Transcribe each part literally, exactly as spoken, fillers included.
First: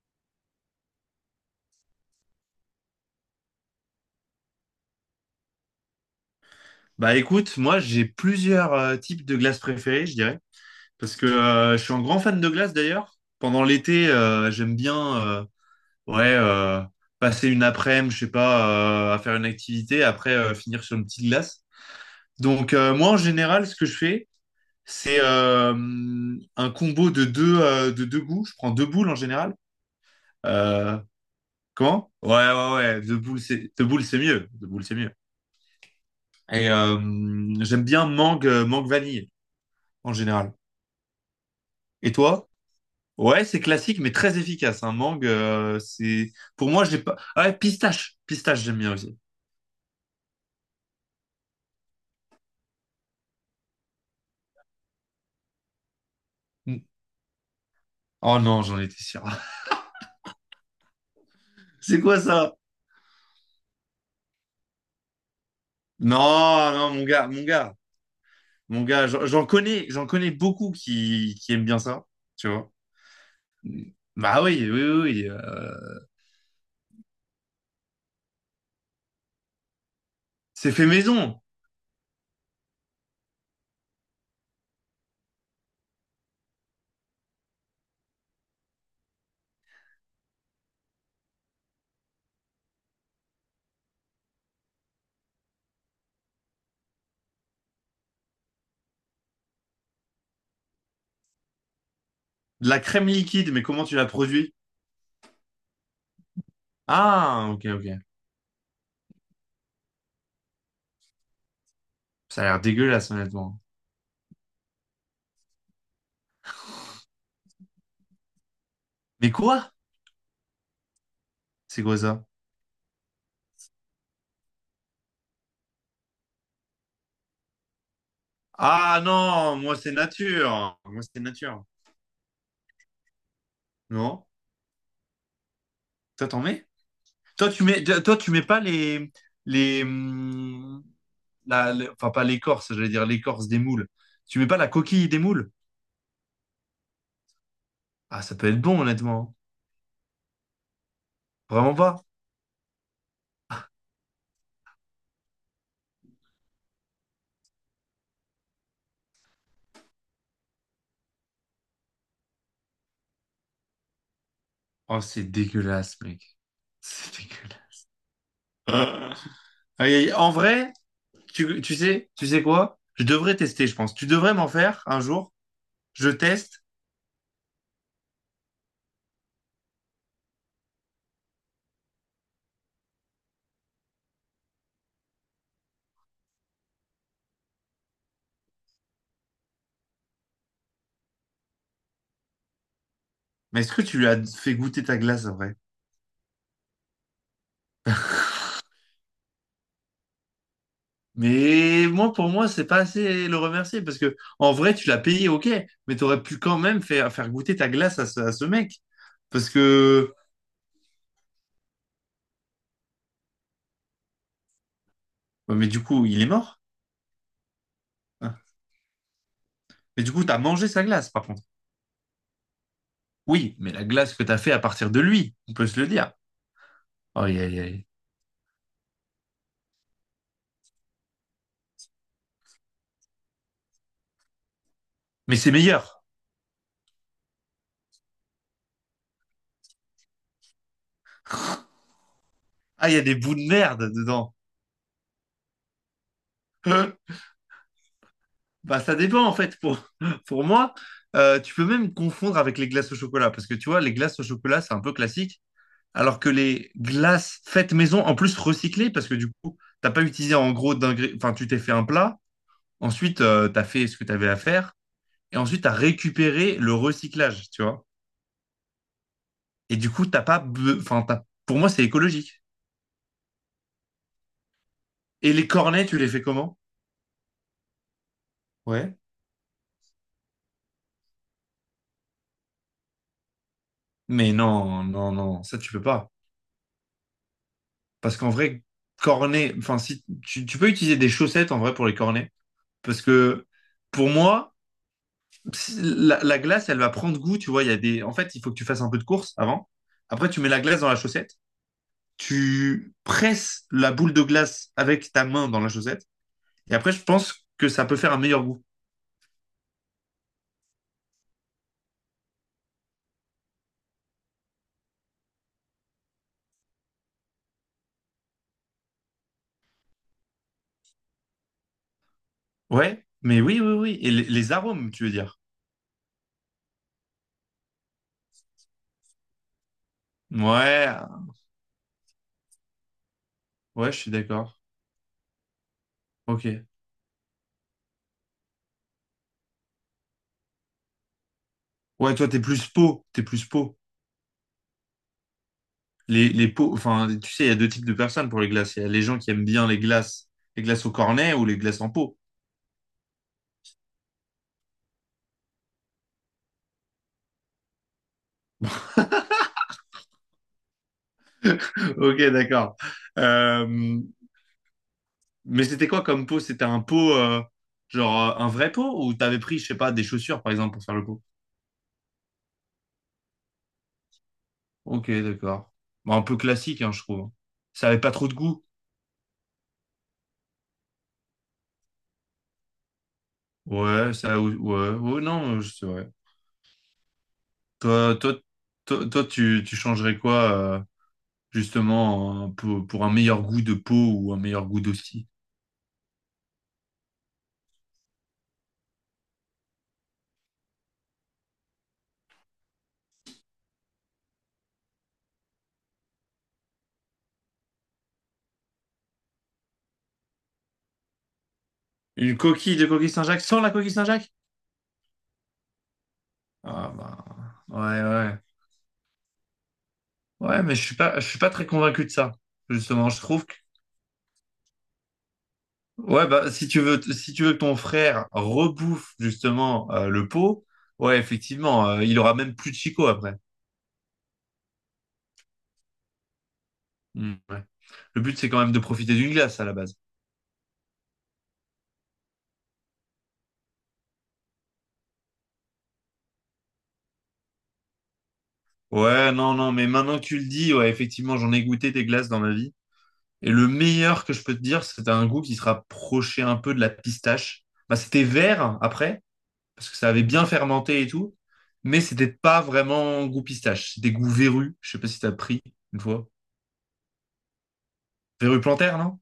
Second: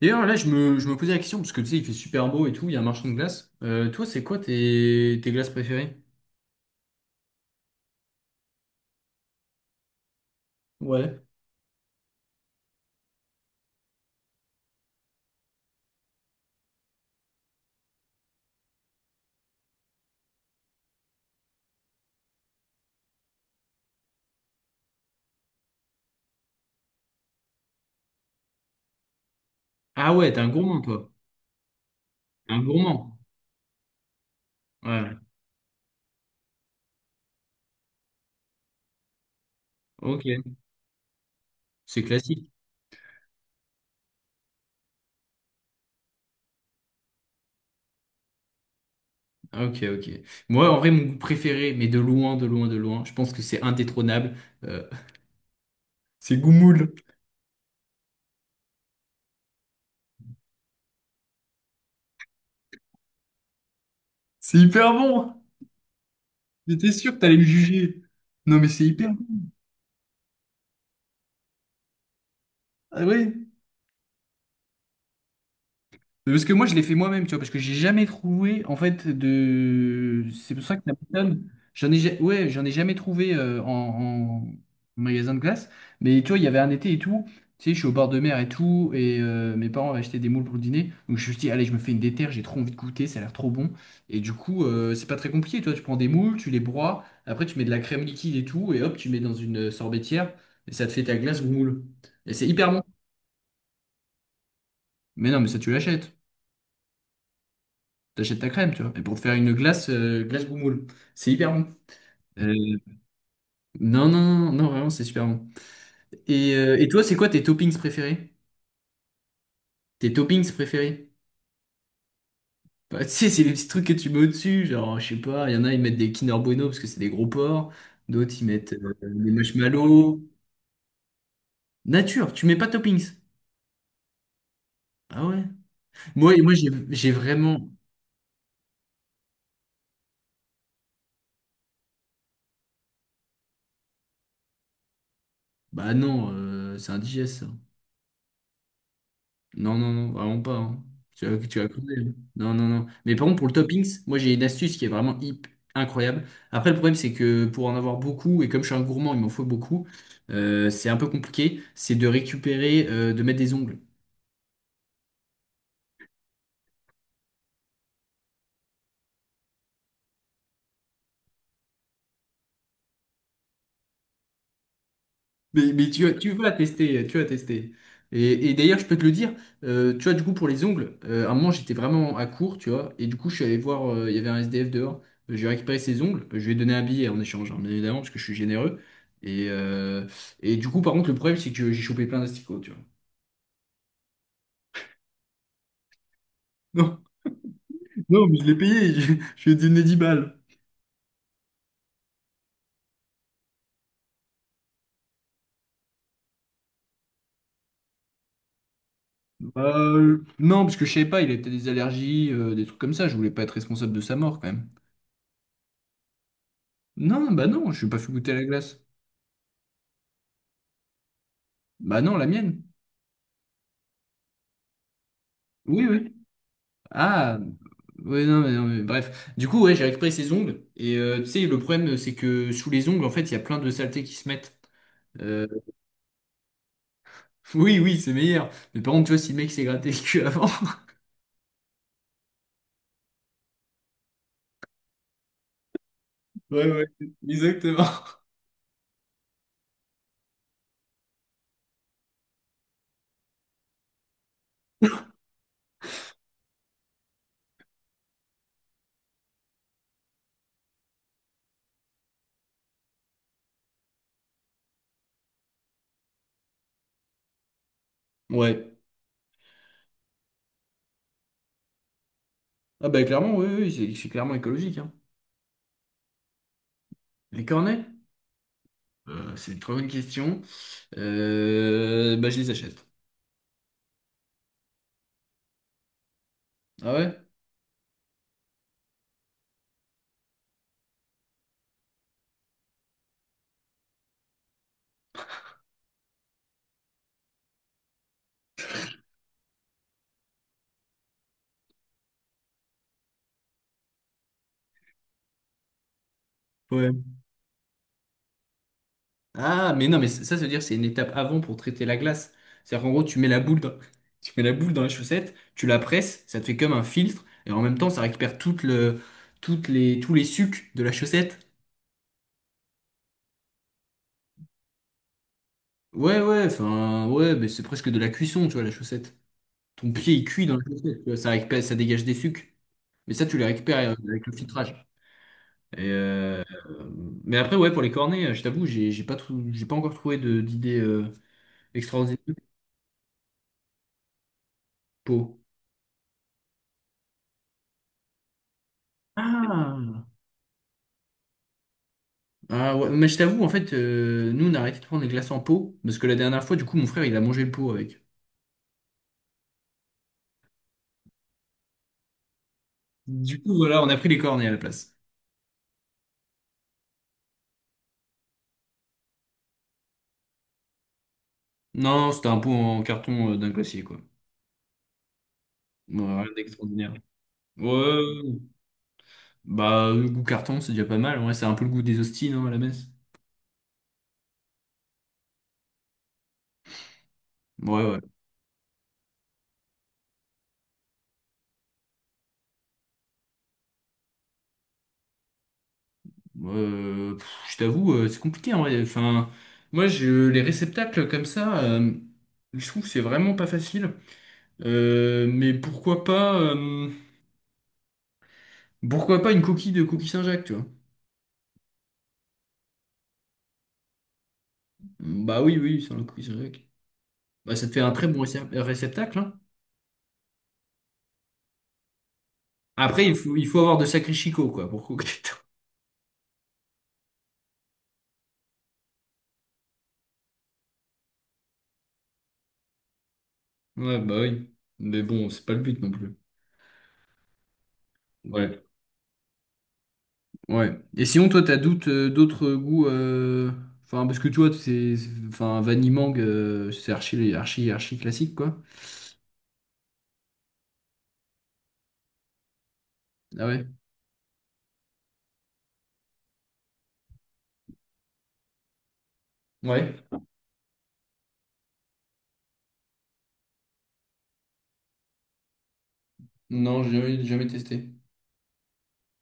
D'ailleurs, là, je me, je me posais la question, parce que tu sais, il fait super beau et tout, il y a un marchand de glace. Euh, toi, c'est quoi tes, tes glaces préférées? Bah écoute, moi j'ai plusieurs euh, types de glaces préférées, je dirais, parce Ouais. que euh, je suis un grand fan de glace d'ailleurs. Pendant l'été, euh, j'aime bien euh, ouais euh, passer une après-midi, je sais pas, euh, à faire une activité, après euh, finir sur une petite glace. Donc euh, moi en général, ce que je fais, c'est euh, un combo de deux euh, de deux goûts. Je prends deux boules en général. Ah ouais, t'es un gourmand, Euh, toi. Comment? Ouais Un ouais ouais, deux gourmand. boules c'est deux boules c'est mieux, deux boules c'est mieux. Ouais, Et euh, J'aime bien mangue euh, mangue vanille en général. ok. C'est Et classique. toi? Ouais, c'est classique, mais très efficace. Un mangue, euh, c'est... Pour moi, j'ai pas... Ah ouais, pistache. Pistache, j'aime bien aussi. Ah, ok, ok. Moi, en vrai, mon goût préféré, mais de loin, de loin, de loin, je pense que c'est indétrônable. euh, c'est Mm. Goumoul. Oh non, j'en étais sûr. C'est quoi ça? C'est hyper bon. Non, non, J'étais mon sûr que gars, t'allais me mon gars. juger. Non, mais Mon c'est gars, hyper bon. j'en j'en connais, j'en connais beaucoup qui, qui aiment bien ça, tu vois. Ah oui. Bah oui, oui, oui. Oui, euh, Parce que moi, je l'ai fait moi-même, tu vois, parce que j'ai jamais trouvé, en fait, de. C'est pour c'est ça que fait la maison. j'en ai, ja- ouais, j'en ai jamais trouvé euh, en, en magasin de glace. Mais tu vois, il y avait un été et tout. Tu sais, je suis au bord de mer et tout, et euh, mes parents avaient acheté des moules pour le dîner. Donc je me suis dit, allez, je me fais une déterre, j'ai trop envie de goûter, ça a l'air trop bon. Et du coup, euh, c'est pas très compliqué, tu vois, tu prends des moules, tu les broies, après tu mets de la crème liquide et tout, et hop, tu mets dans une euh, sorbetière, et ça te fait ta glace aux moules. Et c'est De hyper la bon. crème liquide, mais comment tu la produis? Mais non, mais ça, tu l'achètes. Ah, ok, ok. T'achètes ta crème, tu vois. Et pour te faire une glace, euh, glace boumoule. C'est hyper bon. Ça a Euh, l'air dégueulasse, honnêtement. non, non, non, non, vraiment, c'est super bon. Et, euh, et toi, c'est quoi tes toppings préférés? Mais quoi? Tes toppings préférés? C'est quoi ça? Bah, tu sais, c'est les petits trucs que tu mets au-dessus. Genre, je sais pas, il y en a, ils mettent des Kinder Bueno parce que c'est des gros porcs. D'autres, ils mettent euh, Ah des non, moi c'est marshmallows. nature. Moi c'est nature. Nature, tu mets pas de toppings. Non? Ah ouais? Toi, Moi, t'en moi mets? j'ai j'ai Toi, tu vraiment. mets, toi, tu mets pas les, les, hum, la, les- enfin pas l'écorce, j'allais dire l'écorce des moules. Tu mets pas la coquille des moules? Bah non, euh, c'est indigeste. Ça. Ah, ça peut être bon, honnêtement. Non, non, non, vraiment pas, hein. Tu vas, tu vas Vraiment crever, pas. hein. Non, non, non. Mais par contre, pour le toppings, moi j'ai une astuce qui est vraiment hip, incroyable. Après, le problème, c'est que pour en avoir beaucoup, et comme je suis un gourmand, il m'en faut beaucoup, euh, c'est un peu compliqué. C'est de récupérer, euh, de mettre des ongles. Oh, c'est dégueulasse, mec. C'est dégueulasse. Ah. Aïe, aïe. En vrai, tu, tu sais, tu sais quoi? Je devrais tester, je pense. Tu devrais m'en faire un jour. Mais, mais tu, Je vas- tu vas teste. tester, tu vas tester. Et, et d'ailleurs, je peux te le dire, euh, tu vois, du coup, pour les ongles, euh, à un moment, j'étais vraiment à court, tu vois, et du coup, je suis allé voir, euh, il y avait un S D F dehors. Euh, j'ai récupéré ses ongles, je lui ai donné un billet en échange, hein, bien évidemment, parce que je suis généreux. Et, euh, et du coup, par contre, le problème, c'est que j'ai chopé plein d'asticots, tu vois. Mais est-ce que tu lui as fait goûter ta glace après? Non, non, mais je l'ai payé, je, je lui ai donné dix balles. Mais moi, pour moi, c'est pas assez le remercier parce que en vrai, tu l'as payé, ok, mais t'aurais pu quand même faire, faire goûter ta glace à ce, à ce mec. Parce Bah, que, Euh, non, parce que je savais pas, il avait peut-être des allergies, euh, des trucs comme ça, je voulais pas être responsable de sa mort, quand même. ouais, mais du coup, il est mort, Non, bah non, je suis pas fait goûter à hein. la glace. Mais du coup, t'as mangé sa glace, par contre. Bah non, la mienne. Oui, mais la glace que t'as fait à partir de lui, on peut se Oui, le dire. oui. Ah, Aïe, aïe, aïe. ouais, non, mais, non, mais bref. Du coup, ouais, j'ai récupéré ses ongles. Et euh, tu sais, le problème, c'est que sous les ongles, en fait, il y a plein de saletés qui se mettent. Mais Euh, c'est meilleur. oui, oui, c'est meilleur. Mais par contre, tu vois, si le mec s'est gratté le cul avant. Ah, il y a des bouts de merde dedans. Ouais, ouais, Hein. exactement. Bah, ça dépend, en fait. Pour, pour moi, Euh, tu peux même confondre avec les glaces au chocolat parce que tu vois, les glaces au chocolat, c'est un peu classique, alors que les glaces faites maison, en plus recyclées, parce que du coup, t'as pas utilisé en gros d'ingré- enfin, tu t'es fait un plat, ensuite, euh, t'as fait ce que t'avais à faire, et ensuite, t'as récupéré le recyclage, tu vois. Ouais. Et du coup, t'as pas, be- enfin, t'as- pour moi, c'est écologique. Ah, bah, clairement, oui, oui, c'est c'est clairement écologique, hein. Et les cornets, tu les fais comment? Les cornets? Ouais. Euh, c'est une très bonne question. Euh, bah, je les achète. Mais non, non, non, ça, tu peux pas. Ah ouais? Parce qu'en vrai, cornets, enfin, si, tu, tu peux utiliser des chaussettes, en vrai, pour les cornets. Parce que, pour moi, la, la glace, elle va prendre goût, tu vois. Il y a des... En fait, il faut que tu fasses un peu de course avant. Après, tu mets la glace dans la chaussette. Tu presses la boule de glace avec ta main dans la chaussette. Et après, je pense que ça peut faire un meilleur goût. Ah, mais non, mais ça, ça veut dire que c'est une étape avant pour traiter la glace. C'est-à-dire qu'en gros, tu mets la boule dans, tu mets la boule dans la chaussette, tu la presses, ça te fait comme un filtre, et en même temps, ça récupère toute le, toutes les, tous les sucs de la chaussette. Ouais, mais oui, oui, oui. Et les, les arômes, tu veux dire? Ouais, ouais, enfin, ouais, mais c'est presque de la cuisson, tu vois, la chaussette. Ton pied, il cuit dans la Ouais, chaussette, tu vois, ça récupère, ça dégage des sucs. Mais ça, tu les récupères ouais, euh, je suis avec le d'accord. filtrage. Et, euh, Ok. mais après, ouais, pour les cornets, euh, je t'avoue, j'ai j'ai pas, trou- j'ai pas encore trouvé de- d'idée euh, Ouais, extraordinaire. toi, t'es plus pot. T'es plus pot. Pour... Les, les pots, enfin, tu sais, il y a deux types de personnes pour les glaces. Il y a les gens qui aiment bien les Ah! glaces, les glaces au cornet ou les glaces en pot. Ah ouais, mais je t'avoue, en fait, euh, nous, on a arrêté de prendre les glaces en pot, parce que la dernière fois, du coup, mon frère, il a mangé le pot avec. Ok, d'accord. Du coup, voilà, on a Euh, pris les cornets à la place. Mais c'était quoi comme pot? C'était un pot, euh, genre euh, un vrai pot ou t'avais pris, je sais pas, des chaussures par exemple pour faire le pot? Non, c'était un pot en carton euh, d'un glacier, quoi. Ok, d'accord. Ouais, Bah, un rien peu classique, hein, d'extraordinaire. je trouve. Ça avait pas trop de Ouais, goût. bah, le goût carton, c'est déjà pas mal. Ouais, c'est un peu le goût des hosties, non, à la messe. Ouais, ça, ouais, ouais. Oh, non, euh, c'est vrai. Ouais, ouais. Toi, toi, toi, toi, tu, tu changerais quoi, euh, justement, euh, pour, pour un meilleur goût de pot ou un meilleur goût d'hostie? Euh, pff, je t'avoue, euh, c'est compliqué, en vrai. Enfin, moi, je, les réceptacles comme ça, euh, je trouve que c'est vraiment pas facile. Euh, mais pourquoi pas, euh, pourquoi pas une coquille de coquille Saint-Jacques, tu vois? Une coquille de coquille Saint-Jacques sans la coquille Saint-Jacques? Bah oui, oui, sur le coup, c'est vrai que- Ah, bah, Bah, ça te fait un ouais, très bon ouais. récep- réceptacle, hein. Ouais, mais je suis pas, je suis pas très convaincu de ça, Après, justement. il Je faut, trouve. il faut avoir de sacrés chicots, quoi, pour couper. Ouais, bah, si tu veux, si tu veux que ton frère rebouffe justement euh, le pot, ouais, effectivement, euh, il aura même plus de Chico après. Ouais, bah oui. Mais bon, c'est pas le but non plus. Hmm, ouais. Le but, c'est quand Ouais, même de profiter d'une glace à la base. ouais. Et sinon, toi, t'as doute, euh, d'autres goûts. euh, Enfin, parce que toi, c'est. C'est- Enfin, Vanille Mangue, euh, c'est archi, archi, archi classique, quoi. Ouais, non, non, mais maintenant que tu le dis, ouais, effectivement, j'en ai goûté des glaces dans ma vie. Ah Et ouais. le meilleur que je peux te dire, c'était un goût qui se rapprochait un peu de la pistache. Bah, c'était vert hein, après, parce Ouais. que ça avait bien fermenté et tout, mais c'était pas vraiment goût pistache. C'était goût verru. Je sais pas si t'as pris une fois. Non, j'ai jamais, jamais testé. Verru plantaire, non?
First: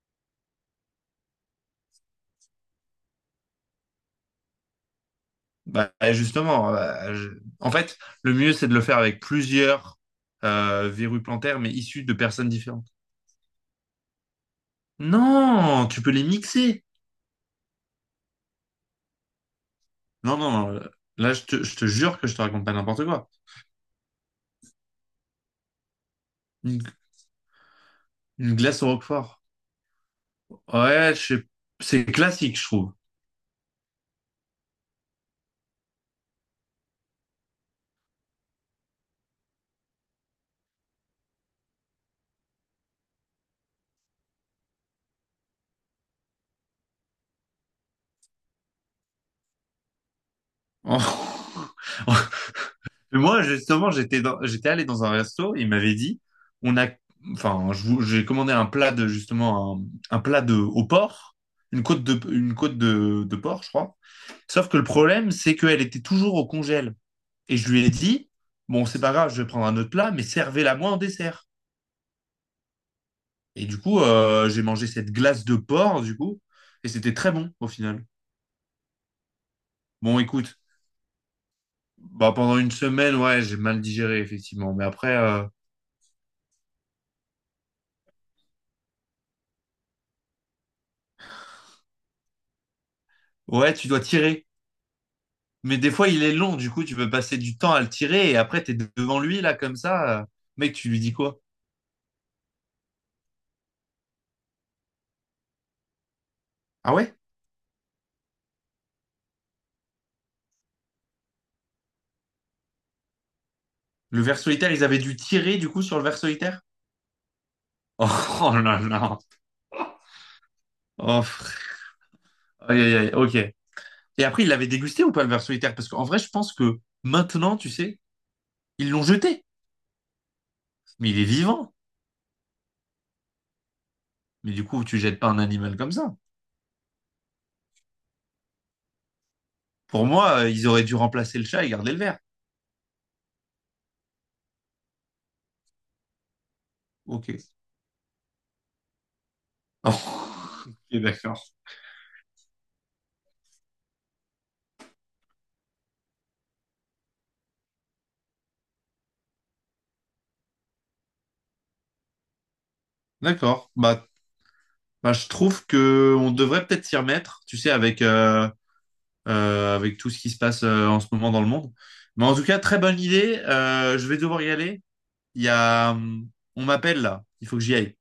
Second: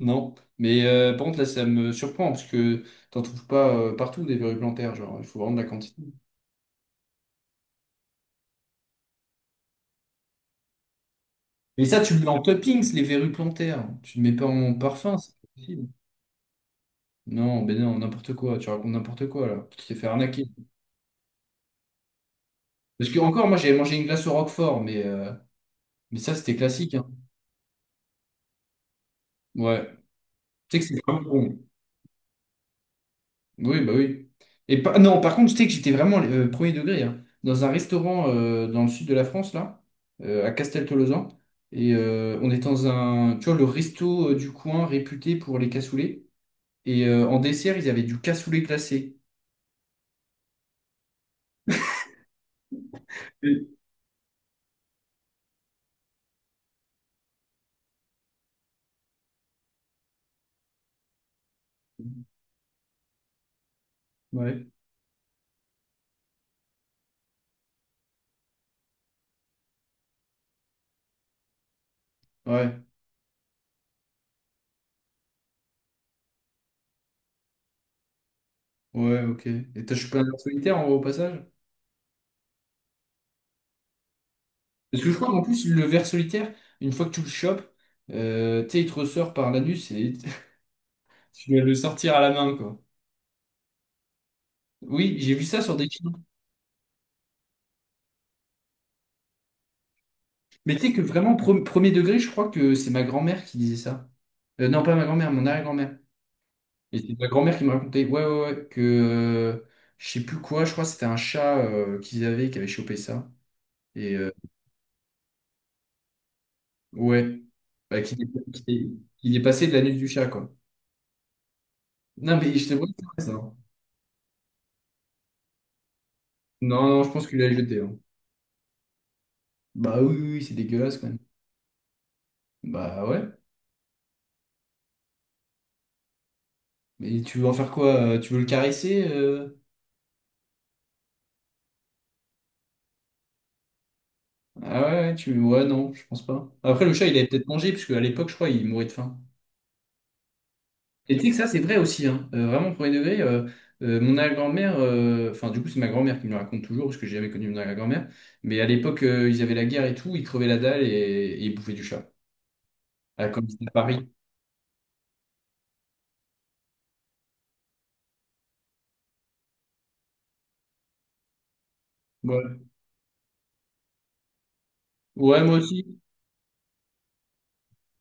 Non. Mais euh, par contre, là, ça me surprend, parce que t'en trouves pas euh, partout des verrues plantaires, genre, il faut vraiment de la Bah, quantité. justement, euh, je- en fait, le mieux, c'est de le faire avec plusieurs euh, verrues plantaires, mais Mais ça, issues tu de le mets en personnes différentes. toppings, les verrues plantaires. Tu ne mets pas en parfum, c'est pas possible. Non, tu peux les mixer. Non, ben non, n'importe quoi. Tu racontes n'importe quoi, là. Tu t'es fait Non, arnaquer. non, euh, là, je te, je te jure que je te raconte pas n'importe Parce que, quoi. encore, moi, j'avais mangé une glace au Roquefort, mais, euh, mais ça, c'était Une, classique, hein. une glace au roquefort. Ouais. Tu sais que c'est Ouais, vraiment je sais- bon. c'est classique, je trouve. Oui, bah oui. Et pas non, par contre, tu sais que j'étais vraiment euh, premier degré, hein. Dans un restaurant euh, dans le sud de la France, là, euh, à Casteltolosan. Et euh, on était dans un, tu vois, le resto euh, du coin réputé pour les cassoulets. Et euh, en dessert, ils avaient du cassoulet glacé. En, Moi, Oui. justement, j'étais dans- j'étais allé dans un resto, il m'avait dit, on a, enfin, je vous- j'ai commandé un plat de, justement, un, un plat de, au porc, une côte de, une côte de, de porc, je crois. Ouais. Sauf que le problème, c'est qu'elle était toujours au congèle. Et je lui ai dit, bon, c'est pas grave, je vais prendre un autre plat, mais servez-la moi en dessert. Ouais, Et du coup, euh, j'ai mangé cette glace de porc, du coup, et c'était très bon, au final. ouais, ok. Et t'as chopé Bon, un ver écoute, solitaire en- au passage? bah, pendant une semaine, ouais, j'ai mal digéré, effectivement. Mais Parce que je après, crois qu'en euh, plus, le ver solitaire, une fois que tu le chopes, euh, tu sais, il te ressort par l'anus et tu dois le sortir à la main, quoi. ouais, tu dois tirer. Oui, j'ai vu ça sur Mais des des fois, films. il est long, du coup, tu peux passer du temps à le tirer et après, t'es devant lui, là, comme ça. euh, Mais Mec, tu tu sais que lui dis vraiment, quoi? pre- premier degré, je crois que c'est ma grand-mère qui disait ça. Euh, non, pas ma grand-mère, mon arrière-grand-mère. Ah Et ouais? c'est ma grand-mère qui me racontait, ouais, ouais, ouais, que euh, je sais plus quoi, je crois que c'était un chat euh, qu'ils avaient qui avait chopé ça. Et Le euh, ver solitaire, ils avaient dû tirer, du coup, sur le ver solitaire? ouais, bah, qu'il Oh, est, oh qu'il là est là. qu'il est passé de l'anus du chat, quoi. Oh, frère. Non, mais je te Aïe, vois aïe, aïe, ça. ok. Non, Et après, il l'avait dégusté ou pas, le ver solitaire? Parce qu'en vrai, je pense que non, je pense qu'il l'a maintenant, tu jeté, hein. sais, ils l'ont jeté. Bah oui, oui, oui, c'est dégueulasse quand Mais même. il est vivant. Bah ouais. Mais du coup, tu jettes pas un animal comme ça. Mais tu veux en faire quoi? euh, Tu veux le caresser? euh Pour moi, euh, ils auraient dû remplacer le chat et garder le ver. Ah ouais, ouais, tu... ouais, non, je pense pas. Après, le chat, il avait Ok. peut-être mangé, puisque à l'époque, je crois, il mourait de faim. Ok, Et tu sais que d'accord. ça, c'est vrai aussi, hein. Euh, vraiment, premier degré, euh, euh, mon arrière-grand-mère, euh, enfin, du coup, c'est ma grand-mère qui me le raconte toujours, parce que j'ai jamais connu mon arrière-grand-mère. Mais à l'époque, euh, ils avaient la guerre et tout, ils crevaient la dalle et, et ils bouffaient du chat. Ah, comme c'était à D'accord. Paris. Bah, bah, je trouve que on devrait peut-être s'y remettre, tu sais, avec, euh, euh, avec tout ce qui se passe euh, en ce moment dans le monde. Mais en tout Ouais. cas, très bonne idée. Euh, je vais devoir y aller. Ouais, Il y moi a, aussi. hum, on m'appelle là. Il faut que j'y aille.